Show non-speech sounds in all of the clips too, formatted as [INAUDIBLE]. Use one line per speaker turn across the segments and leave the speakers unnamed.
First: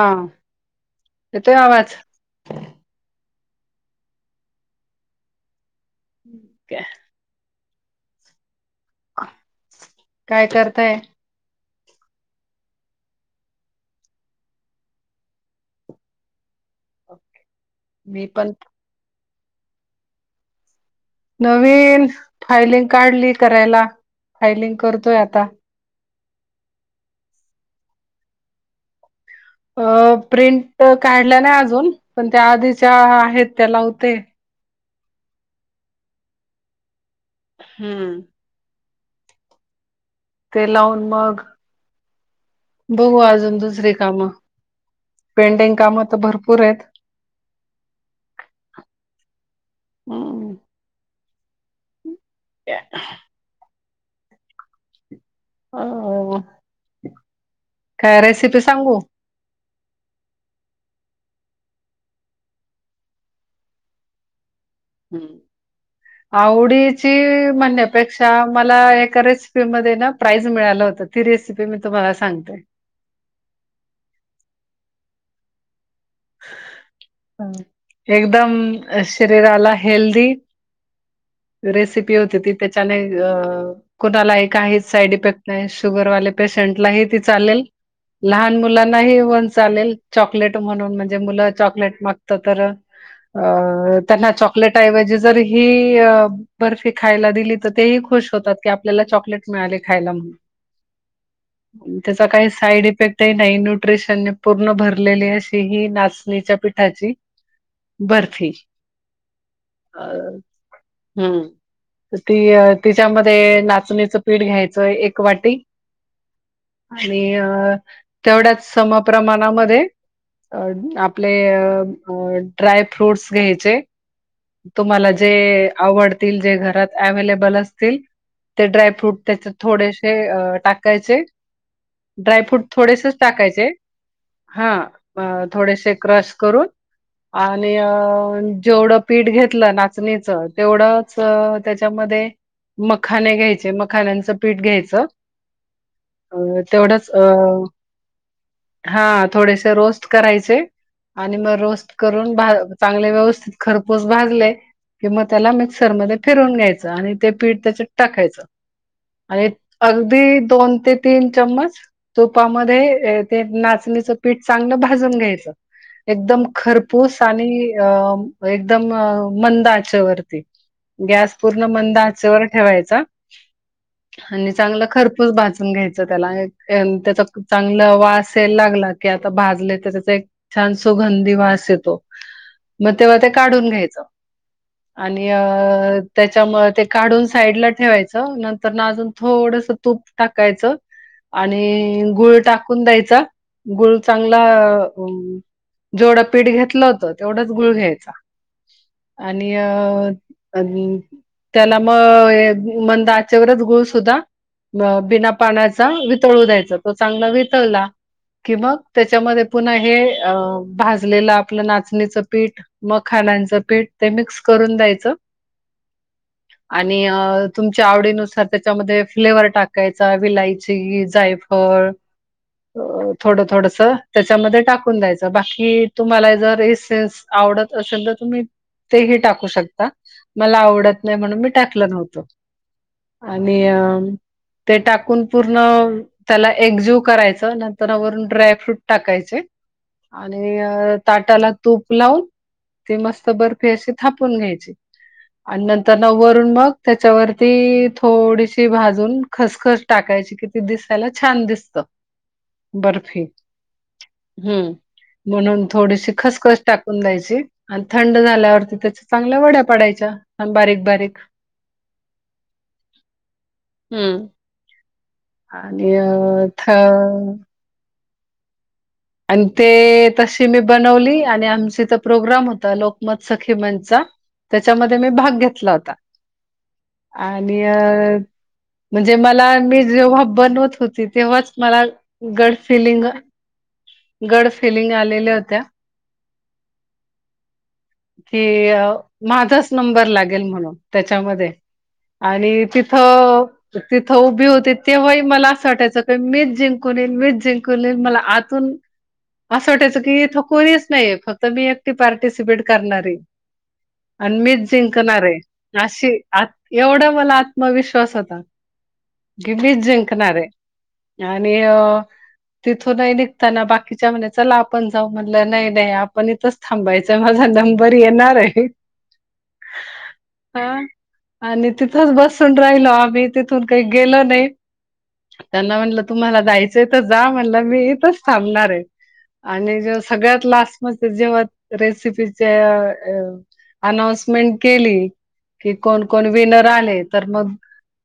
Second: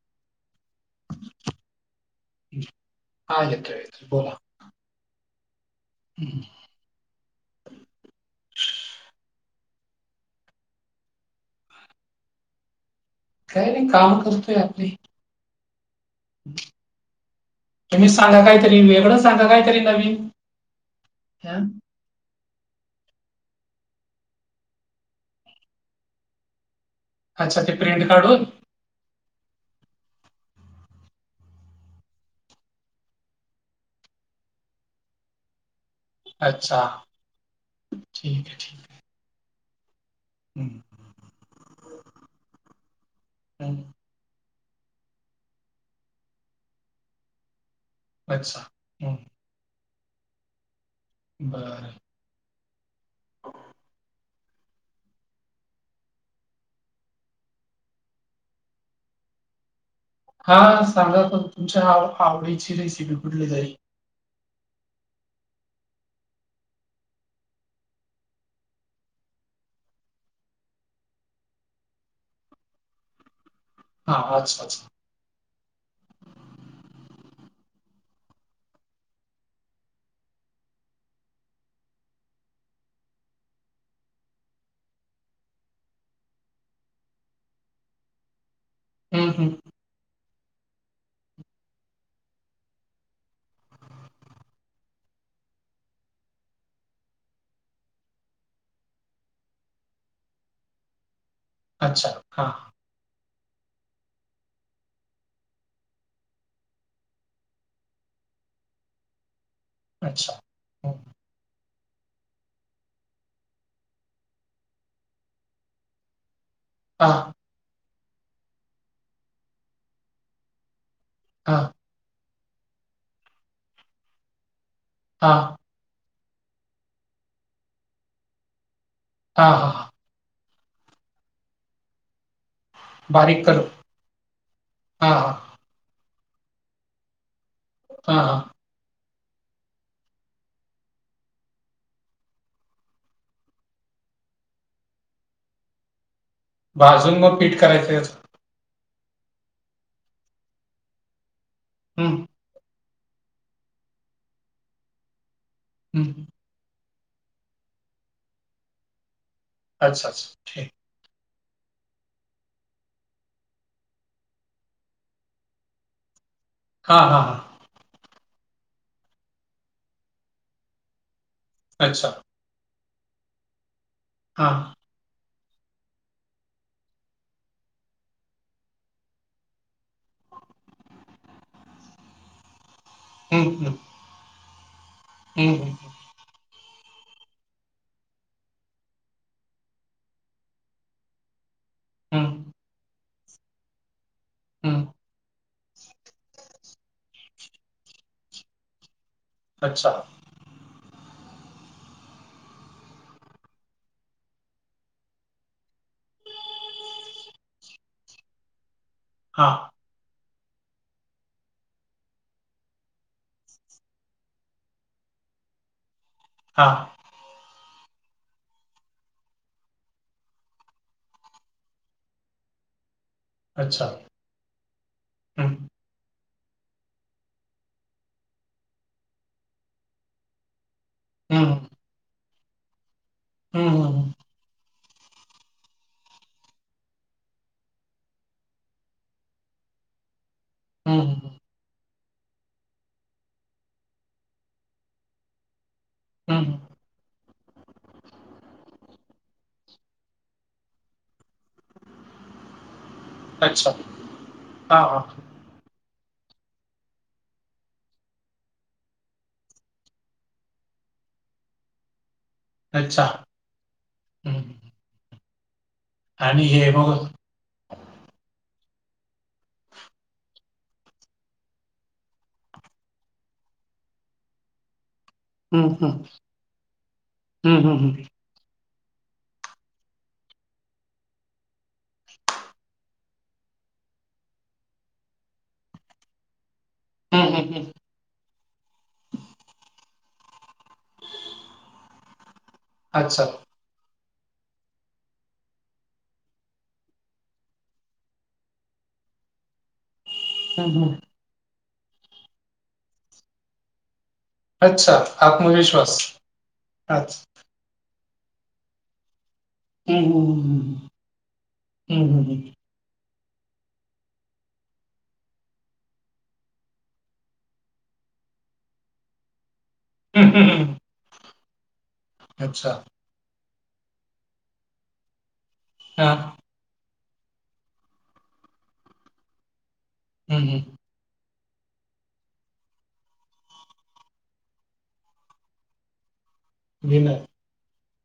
हा, येतोयका आवाज.
हा येतोय येतोय बोला [INAUDIBLE]
[INAUDIBLE] काय करताय
काय नाही काम करतोय आपली. तुम्ही
मी
सांगा
पण
काहीतरी वेगळं सांगा काहीतरी नवीन हं?
नवीन फायलिंग काढली करायला फायलिंग करतोय आता.
अच्छा ते प्रिंट काढून.
अ प्रिंट काढल्या नाही अजून पण त्या आधी ज्या आहेत त्या लावते.
अच्छा.
हम्म.
ठीक आहे ठी आहे.
ते
हं,
लावून मग, बघू अजून
हं.
दुसरीे कामं पेंडिंग काम तर भरपूर आहेत.
अच्छा ह्.
हम्म
[INAUDIBLE]
का?
[INAUDIBLE]
हो, काय रेसिपी सांगू
हा सांगा पण तुमच्या आ आवडीची रेसिपी कुठली तरी.
हम्म आवडीची म्हणण्यापेक्षा मला एका रेसिपीमध्ये ना प्राईज मिळालं होता. ती रेसिपी मी तुम्हाला सांगते.
हा अच्छा अच्छा.
एकदम शरीराला हेल्दी रेसिपी होती ती त्याच्याने अ कुणालाही काहीच साईड इफेक्ट नाही शुगरवाले पेशंटलाही ती चालेल, लहान मुलां ना
हं, हं.
होन चालेल चॉकलेट म्हणून म्हणजे मुलं चॉकलेट मागत तर अ त्यांना चॉकलेटऐवजी जर ही बर्फी खायला दिली तर तेही खुश होतात की आपल्याला चॉकलेट मिळाले खायला म्हणून.
अच्छा.
त्याचा काही
हां.
साईड इफेक्ट ते नाही न्यूट्रिशन पूर्ण भरलेली अशी ही नाचणीच्या पिठाची- - बर्फी.
अच्छा. हं.
हम्म ती तिच्यामध्ये नाचणीचं पीठ घ्यायचं एक वाटी.
हां,
आणि अ तेवढ्याच सम प्रमाणामध्ये अ आपले अ
हां, हां.
अ ड्रायफ्रुटस घ्यायचे. तुम्हाला जे
हां,
आवडतील जे घरात एव्हेलेबल असतील ते ड्रायफ्रूट त्याच
हां, हां.
थोडेसे टाकायचे. ड्रायफ्रूट थोडेसच
बारीक करून.
टाकायचे, हां थोडेसे क्रश करून. आणि
हां, हां.
अं जेवढं पीठ घेतलं नाचणीच तेवढंच त्याच्यामध्ये मखाने घ्यायचे, मखाण्यांचं पीठ घ्यायचं. अं तेवढंच
भाजून मग पीठ
अं
करायचं याचं.
हां थोडेसे रोस्ट करायचे आणि मग रोस्ट
हं,
करून भा चांगले व्यवस्थित खरपोस भाजले किम त्याला
हं.
मिक्सरमध्ये फिरवून घ्यायचं आणि ते पीठ त्याच्यात टाकायचं आणि
अच्छा, अच्छा.
अगदी
ठीक.
दोन ते तीन चम्मच तुपामध्ये ते नाचणीचं पीठ चांगलं भाजून घ्यायचं. एकदम
हां,
खरपूस
हां, हां.
आणि अं एकदम अं मंद आचेवरती. गॅस पूर्ण मंद
अच्छा.
आचेवर ठेवायचा
हा.
आणि चांगला खर पूस भाजून घ्यायचं त्याला एन त्याचा चांगलं वास यायला की आता भाजले तेज्यात ते एक छान सुगंधी वास येतो, मग तेव्हा ते
हं,
काढून
हं,
घ्यायचं. आणि
हं, हं,
अं त्याच्यामुळे ते काढून साईडला ठेवायचं नंतरना अजून थोडस तूप टाकायचं. आणि
हं,
गुळ टाकून द्यायचा, गुळ चांगला
हं.
आं म जेवढं पीठ घेतलं होतं तेवढच गुळ घ्यायचा.
अच्छा.
यत आणि त्याला मग मंद आचेवरच गूळ सुद्धा ब बिना पाण्याचा वितळू द्यायचा, तो चांगला वितळला कि मग त्याच्यामध्ये
हां,
पुन्हा हे अ भाजलेलं आपलं नाचणीचं पीठ माखाण्यांचं खाण्यांचं पीठ ते मिक्स करून द्यायचं
हां.
आणि अं तुमच्या आवडीनुसार त्याच्यामध्ये फ्लेवर टाकायचा विलायची, जायफळ अ थोडं थोडस
अच्छा.
त्याच्यामध्ये टाकून द्यायचं
हं,
बाकी तुम्हाला जर ईसेन्स आवडत असेल तर तुम्ही तेही टाकू शकता, मला आवडत नाही म्हणून मी
हं,
टाकलं नव्हतं. आणि
हं,
अ
हं, हं,
ते टाकून पूर्ण त्याला एकजीव करायचं नंतरना वरून ड्रायफ्रूट टाकायचे. आणि
हं,
ताटाला तूप लावून ते मस्त बर ते असे थापून घ्यायचे आणि नंतरन
हं,
वरून मग
हं.
त्याच्यावरती थोडीशी भाजून खसखस टाकायची कि ती दिसायला छान दिसत. बर्फी
अच्छा
हम्म.
हां हां.
म्हणून थोडीशी खसखस टाकून द्यायची आणि थंड झा थापल्यावरती त्याच्या चांगल्या वड्या पडायच्या आण बारीक बारीक
अच्छा
हम्म.
हं हं.
आणि अ
हे
थ
बघ
आणि ते तस ते मी बनवली आणि आमचहीत प्रोग्राम होता लोकमत सखी मंचचा. त्याच्यामध्ये मी भाग
हं,
घेतला
हं,
होता
हं,
आणि अ
हं, हं,
म्हणजे मला मी जेव्हा बनवत होती तेव्हाच मला गड फिलिंग गड फिलिंग आलेल्या होत्या,
हं हं हं
कि माझाच नंबर लागेल म्हणून त्याच्यामध्ये आणि
अच्छा.
तिथं तिथं उभी होते तेव्हाही मला असं वाटायचं का, मीच जिंकून येईन, मीच जिंकून येईन मला अजून असं वाटायचं की, इथं
हं,
कोणीच
हं.
नाहीेये फक्त मी एकटी पार्टिसिपेट करणार आहे. आणि मीच
अच्छा,
जिंकणार आहे
आत्मविश्वास.
अशी आ एवढं
अच्छा.
मला आ त्मविश्वास होता. की, मीच
हं,
जिंकणार
हं,
येआणि अ
हं, हं, हं, हं,
तिथून नही निघताना बाकी कीच्या म्हणे चला आपण जाऊ म्हणलं, नाही- नाही आपण इथंच थांबायचंय माझा नंबर येणार आहे.
हं, हं, हं.
हा आणि तिथच बसून
अच्छा.
राहिलो आम्हीं. तिथून काही गेलं नाही, त्यांना म्हटलं
हां.
तुम्हांला जाय चे तर जा म्हणलं मी इथंच थांबणार आहे आणि जेव्हा सगळ्यात
हं, हं.
लास्ट मग ते जेव्हा रेसिपीच्या अनाऊन्समेंट केली, कि कोण- कोण विनर आले
विनय.
तर मग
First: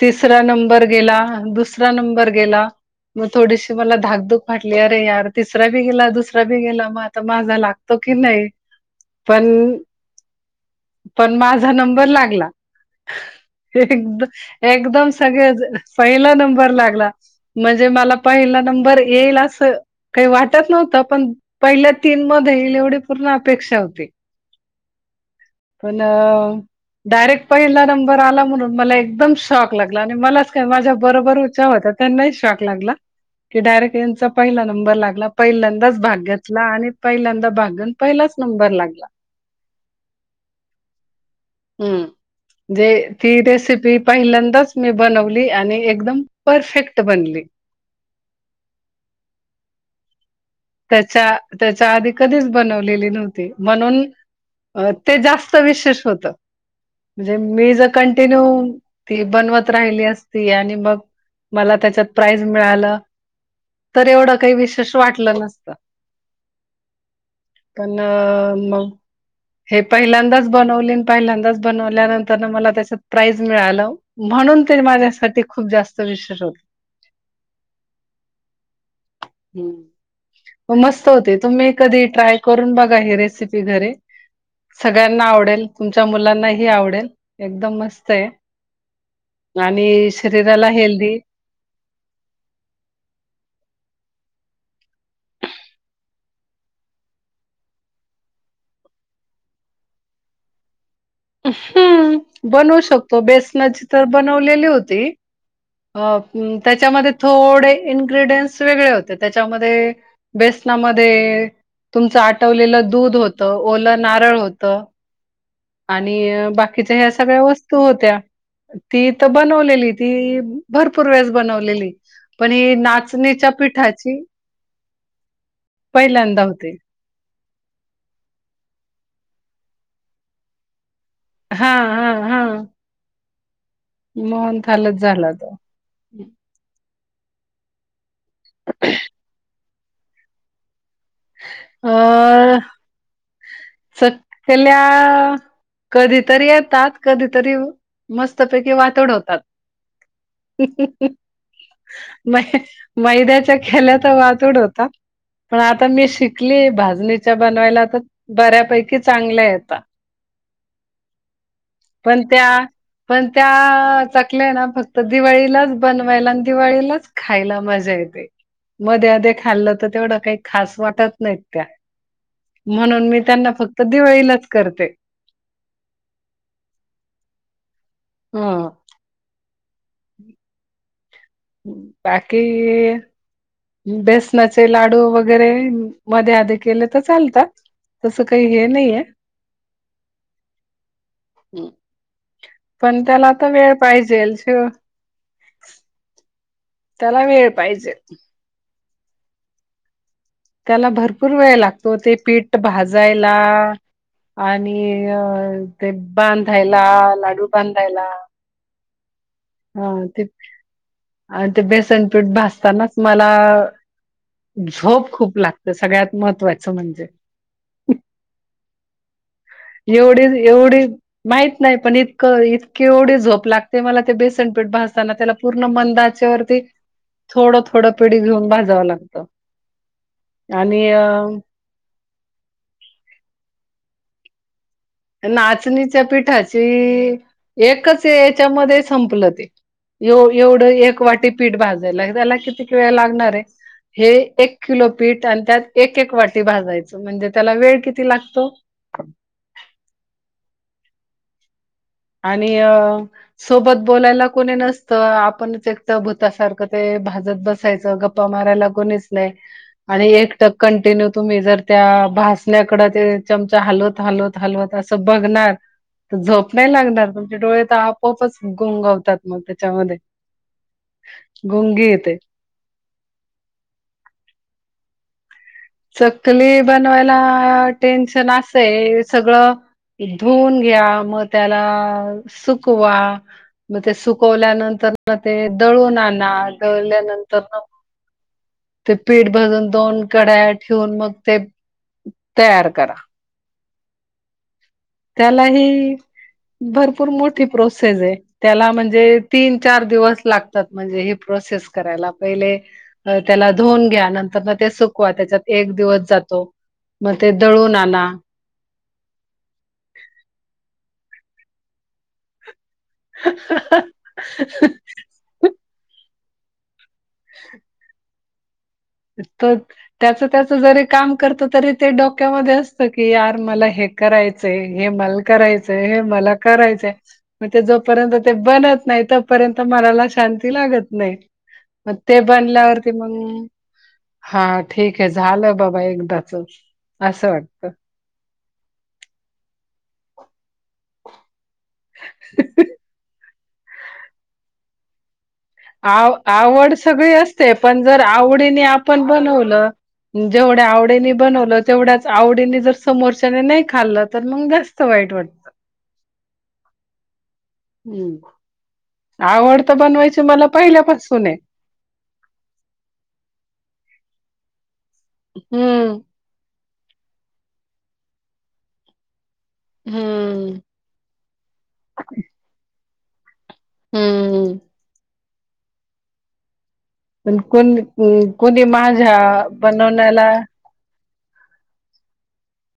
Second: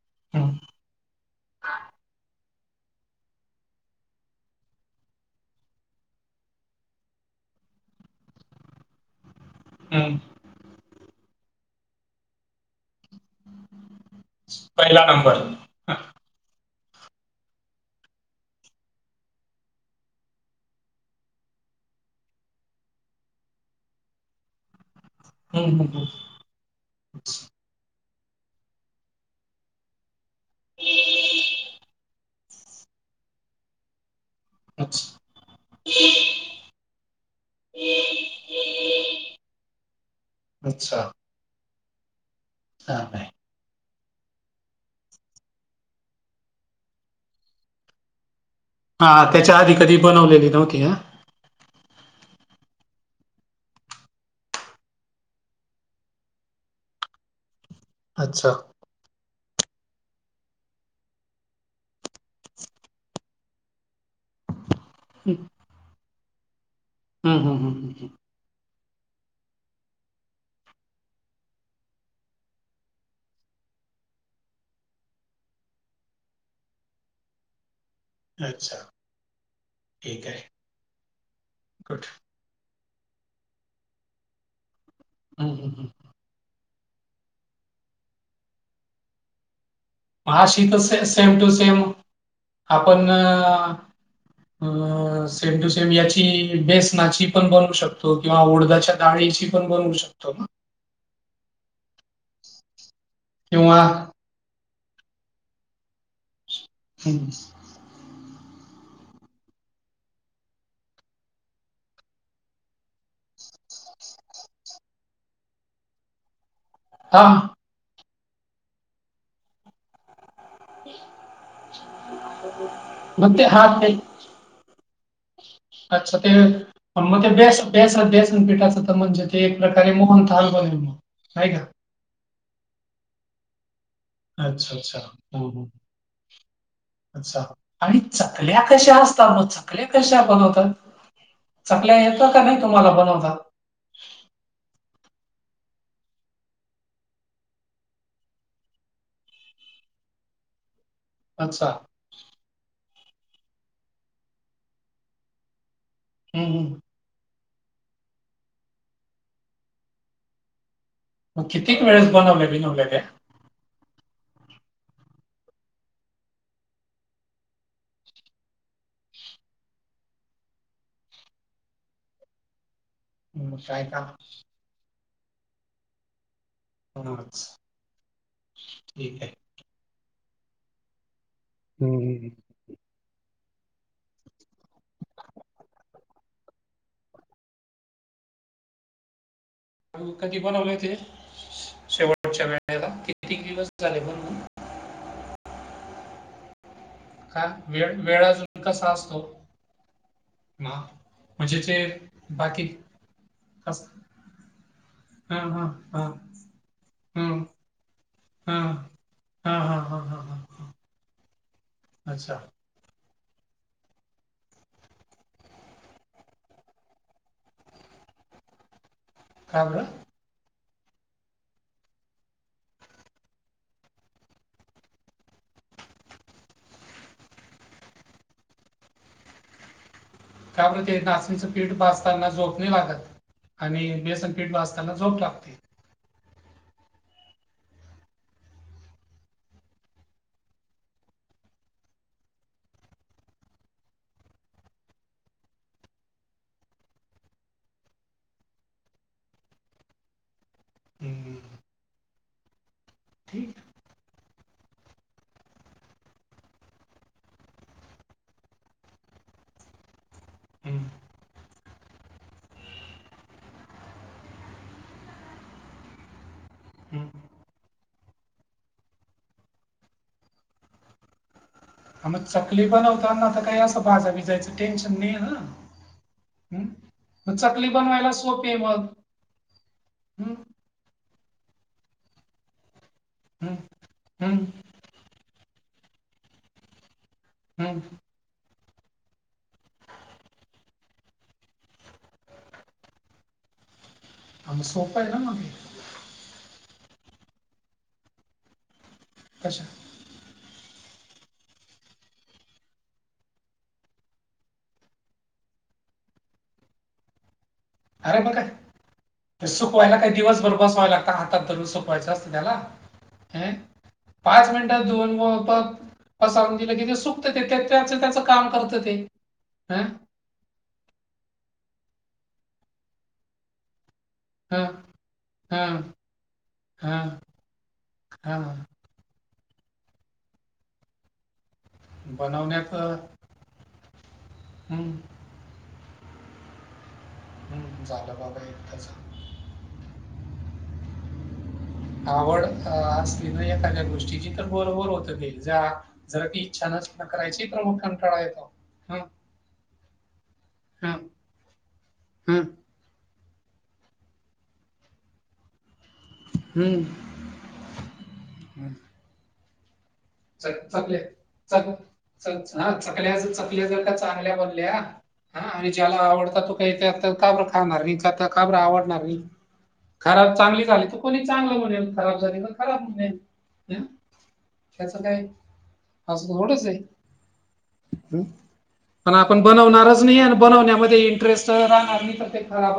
तिसरा
हं,
नंबर गेला, दुस रा नंबर गेला, मग थोडीशी मला धाकधूक वाटली अरे यार तिसरा बी गेला, दुसरा बी गेला मग आता माझा लागतो की नाही पण,
हं.
पण माझा नंबर लागला. एकद
पहिला
एकदम
नंबर.
सगळेजण पहिला नंबर लागला, म्हणजे मला पहिला येईल असं काही वाटत नव्हतं, पण पहिल्या तीन मध्ये येईल एवढी पूर्ण अपेक्षा होती.
हं, हं,
पण
हं.
डायरेक्ट पहिला नंबर आला म्हणून मला एकदम शॉक लागला आणि मलाच च काय माझ्या बरोबरीच्या होत्या त्यांना शाॅक लागला की डायरेक्ट यांचा पहिला नंबर
अच्छा.
लागला, पहिल्यांदाच भाग घेतला आणि पहिल्यांदा भाग घेऊन, पहिलाच नंबर लागला.
अच्छा.
हं जे
हां, नाही.
ती रेसिपी पहिल्यांदाच मी बनवली आणि एकदम परफेक्ट बनली.
हा त्याच्या आधी कधी बनवलेली नव्हती? हां?
त्याच्या, त्याच्या आधी कधीच बनवलेली नव्हती म्हणून अ ते जास्त विशेष होतं म्हणजे मी जर कंटिन्यू
अच्छा.
ती बनवत राहिली असती आणि मग मला त्याच्यात प्राईज मिळालं तर एवढं काही विशेष
हं,
वाटलं नसतं.
हं, हं, हं, हं,
पण मग, हे पहिल्यांदाच बनवली अन् पहिल्यांदाच बनवल्यानंतरनं मला त्याच्यात प्राईज मिळालं. म्हणून ते माझ्यासाठी खूप जास्त विशेष होतं.
अच्छा, ठीक आहे.
हो, मस्त होते तुम्ही
गुड.
कधी ट्राय करून बघा हे रेसिपी घरी. सगळ्यांना
हं,
आवडेल,
हं, हं.
तुमच्या मुलांनाही आवडेल. एकदम मस्त आहे आणि
म
शरीराला
अशीत
हेल्दी
सेम टू सेम आपण अ सेम टू सेम याची बेसनाची पण बनवू शकतो. किंवा उडदाच्या डाळीची पण बनवू शकतो ना?
हं हं बनवू शकतो,
किंवा
बेसनाचे तर बनवलेले होते हो त्याच्यामध्ये
हं,
थोडे इन्ग्र्रीडियंट्स वेगळे होते, त्याच्यामध्ये बेसनामध्ये तुमचं आटवलेलं दूध होतं, ओलं नारळ होतं, आणि बाकीच्या ह्या
हां,
सगळ्या वस्तू होत्या, ती इथं बनवलेली ती भरपूर वेळेस बनवलेली, पण ही
मग ते
नाचणीच्या
हां, ते
पिठाची पहिल्यांदा होते.
प मग ते बेस बेसन बेसन पीठाच तर म्हणजे ते एक प्रकारे मोहनथाल बनवीते.
हा हा हा.
अच्छा अच्छा
मोहनथालच
अच्छा
झाला तो
हम्म. अच्छा, आणि चकल्या कश्या असतात चकल्या कशा बणवतात.?
अं
बनवता?
चकल्या कधीतरी येतात,, कधीतरी मस्तपैकी वातड होतात. हं हं हं.
अच्छा.
म मैद्याच्या केल्या तर वातुड होता, पण आ आता मी
हं,
शिकलीय
हं.
भाजणीच्या बनवायला तर, बऱ्यापैकी चांगल्या येता.
मग किती वेळ
पण त्या पण त्या चकल्या ना, फक्त दिवाळीलाच बनवायला आणि दिवाळीलाच खायला मजा येते. मध आध खाल्लं तर तेवढं काही खास वाटत नाहीत त्या, म्हणून मी त्यांना
मग
फक्त
काय काम?
दिवाळीलाच करते.
होच.
हां.
ठीकाय. हम्म.
बाकी बेसनाचे लाडू वगैरे मध्ये आधी केले तर चालतात. तसं काही हे नाहीये.
कधी बणवले होते, शेवटच्या वेळेला,
पण त्याला
किेती
आता
दिवस
वेळ
झाले
पाहिजेल
बनवून?
शिव त्याला
का वेळ,
पाहिजे
वेळ अजून कसा असतो? ना.
त्याला भरपूर वेळ लागतो, ते पीठ
बाकी
भाजायला
कस
आणि
हां, हां,
ते
हां.
बांधायला,
हं.
लाडू बांधायला.
हां. हां, हां,
हा
हां, हां,
ते,
हां.
आणि ते बेसन पीठ
अच्छा.
भाजताना मला, झोप खूप लागते सगळ्यात महत्वाचं म्हणजे.
का बरं?
एवढे एवढी माहित नाही पण इतकं इतके एवढे झोप लागते मला ते बेसनपेठ भाजताना त्याला पूर्ण मंद आचेवरती थोडं थोडं पिड घेऊन भाजावं लागतं.
का बरं
आणि
ते
अ
नाचणीचं पीठ भाजताना झोप नै लागत आणि बेसन पीठ भाजताना झोप लागते
नाचणीच्या पिठाचे, एकच याच्यामध्ये संपलं ते. एवढं एक वाटी पिट भाजायला त्याला कितीक वेळ लागणार य. हे एक किलो पीठ आणि त्यात एक एक वाटी भाजायचं, म्हणजे त्याला वेळ किती लागतो.
हम्म हम्म.
आणि अ सोबत बोलायला कोणी नसतं आपणच एकट भूतासारखं ते भाजत बसायचं गप् पा मारायला कोणीच नाही. आणि एकटक
हम्म,
कंटिन्यू तुम्ही जर त्या भासण्याकडे ते चमचा हलवत हालवत हलवत असं बघणार ते झोप नाही
हम्म.
लागणार तुमचे डोळे तर आपोआपच गुंगवतात मग त्याच्यामध्ये. गोंगी
हा,
येते.
मग चकली पण होवताना आता काही असं भाजा बिजायचं टेन्शन नाही आहे ना.
चकली
हं?
बनवायला
मग चकली बनवायला
टेन्शन
सोपी आहे मग
असाय सगळं
हं?
धुवून घ्या मग त्याला सुकवा
हं?
म ते
हं?
सुकवल्यानंतर मग ते दळून आणा दळल्यानंतर
हं?
ते पीठ भजून दोन कड्या ठेऊन मग ते तयार करा.
हा, मग सोपं आहे ना मग
त्याला हे भरपूर मोठी प्रोसेस आहे त्याला म्हणजे तीन,
कशा
चार दिवस लागत तात म्हणजे हे प्रोसेस करायला म्हणजे पहिले धुवून घ्या नंतर न ते सुकवा तेच्यात एक दिवस जातो मग ते दळून आण
अरे म काय सुकवायला काही दिवसभर बसवाय लागत हातात धरून सुकवायचं असतं त्याला. हे पाच मिनटात धुवून ब होतात पसारून दिल की [UNINTELLIGIBLE] तेच त्याच काम करत ते.
तर
हं?
त्याच त्याच जरी काम करतो तरी ते डोक्यामध्ये असत की यार मला हे कराय
हं?
हे मला
हं.
करायचंय हे मला करायचंय
हा
मग ते जोपर्यंत ते
हा
बनत नाही तोपर्यंत मनाला शांती लागत नाही मग ते
बनवण्यात
बनल्यावरती मग हा ठीक आहे झालं बाबा एकदाच. असं वाटतं
झालं बाबा एकदाच. आवड असली ना एखाद्या गोष्टीची तर बरभर होत ते. जा
आव
जर ती इच्छा
आवड
नसेल
सगळी
करायची
असते
तर मग
पण जर
कंटाळा येतो
आवडीने
ह
आपण बनवलं जेवढ्या
ह
आवडीनी बनवलं तेवढ्याच
ह
आवडीनी जर समोरच्याने नाही खाल्लं तर मग जास्त वाईट वाटत.
हम्म
हम्म आवड तर बनवायच
चकल्या च ह चकल्या चकल्या जर का चांगल्या बनल्या हा आणि ज्याला
हम्म
आवडता तो काही ते आता का बरं खाणार मी आता का बरं आवडणार मी खराब
हम्म
चांगली झाली त कोणी चांगलं म्हणेल खराब झाली तर खराब म्हणेल.
हम्म
त्याच काय असं एवढंच
पण कोण
आहे.
कोणी
पण
माझ्या
आपण बनणारच नाहीये
बनवण्याला
आणि बनण्यामध्ये इंटरेस्ट च जरा आम्ही ते खराब